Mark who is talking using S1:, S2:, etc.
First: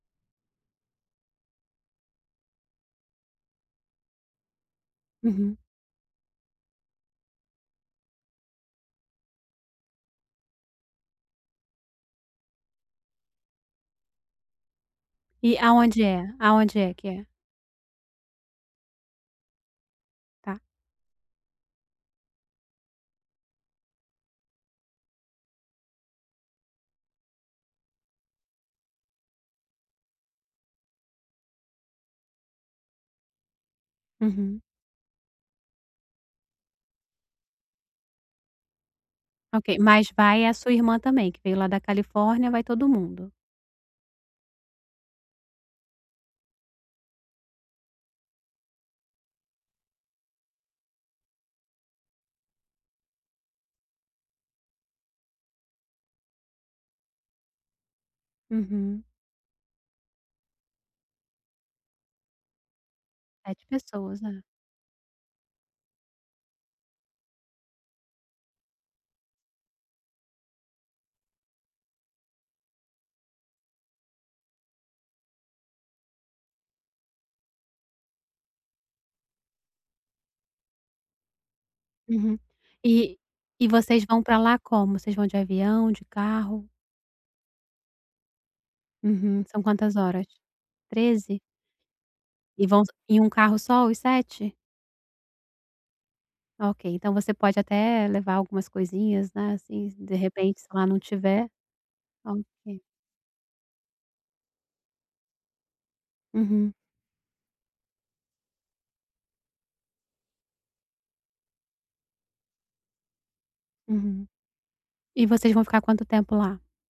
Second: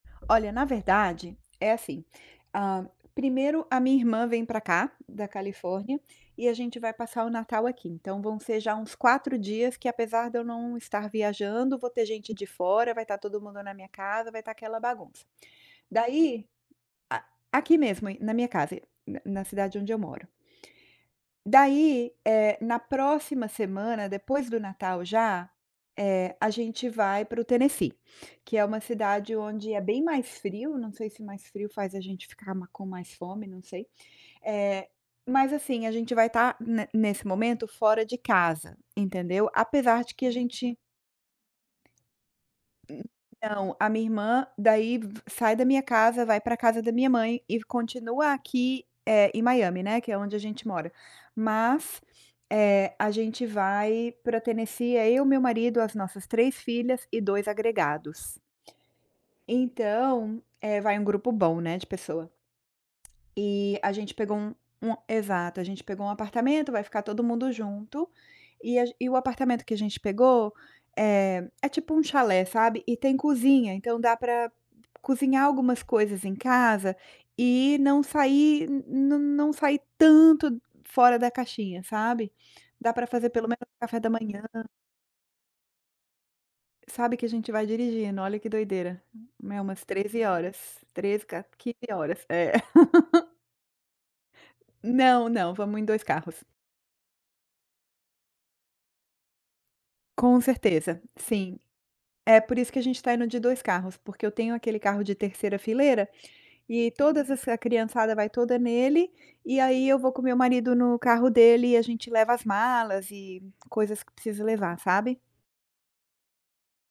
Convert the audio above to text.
S1: Olha, na verdade é assim: hã primeiro a minha irmã vem pra cá da
S2: Uhum.
S1: Califórnia e a gente vai passar o Natal aqui. Então vão ser já uns 4 dias que, apesar de eu não estar viajando, vou ter gente de fora, vai estar todo mundo na minha casa, vai estar aquela bagunça.
S2: E aonde é?
S1: Daí
S2: Aonde é que é?
S1: A aqui mesmo e na minha casa, na na cidade onde eu moro.
S2: Tá.
S1: Daí, eh, na próxima semana, depois do Natal já, eh, a gente vai para o Tennessee, que é uma cidade onde é bem mais frio. Não sei se mais frio faz a gente ficar ma com mais fome, não sei.
S2: Uhum.
S1: Eh, mas assim, a gente vai estar ne nesse momento fora de casa, entendeu?
S2: Ok,
S1: Apesar
S2: mas
S1: de que a
S2: vai a sua
S1: gente
S2: irmã também, que veio lá da Califórnia? Vai todo mundo?
S1: Não, a minha irmã daí v sai da minha casa, vai pra casa da minha mãe e continua aqui, eh, em Miami, né, que é onde a gente mora. Mas, eh, a gente vai pra Tennessee. É eu, meu marido, as nossas 3 filhas e 2 agregados.
S2: Uhum.
S1: Então, eh, vai um grupo bom, né, de pessoa.
S2: É de
S1: Eh, a gente
S2: pessoas
S1: pegou
S2: né.
S1: um um exato, a gente pegou um apartamento, vai ficar todo mundo junto e a e o apartamento que a gente pegou, eh, é tipo um chalé sabe, e tem cozinha, então dá pra cozinhar algumas coisas em casa e não sair, não não sair tanto fora da caixinha, sabe?
S2: Uhum.
S1: Dá para
S2: E
S1: fazer pelo menos
S2: e
S1: o café
S2: vocês
S1: da
S2: vão pra
S1: manhã.
S2: lá como? Vocês vão de avião, de carro?
S1: Sabe que a gente vai dirigindo, olha que doideira,
S2: Uhum,
S1: é
S2: são
S1: umas
S2: quantas
S1: 13
S2: horas?
S1: horas, 13
S2: 13?
S1: ca 15 horas, é.
S2: E vão só em um carro só os 7?
S1: Não, não, vamos em 2 carros.
S2: Ok, então você pode até levar algumas coisinhas, né. Assim, de
S1: Com
S2: repente, se lá não
S1: certeza,
S2: tiver.
S1: sim.
S2: Tá
S1: É por isso que
S2: ok.
S1: a gente está indo de 2 carros, porque eu tenho aquele carro de terceira fileira
S2: Uhum.
S1: e todas essa criançada vai toda nele. E aí eu vou com o meu marido no carro dele, e a gente leva as malas e coisas que
S2: Uhum.
S1: precisa levar, sabe.
S2: E vocês vão ficar quanto tempo lá?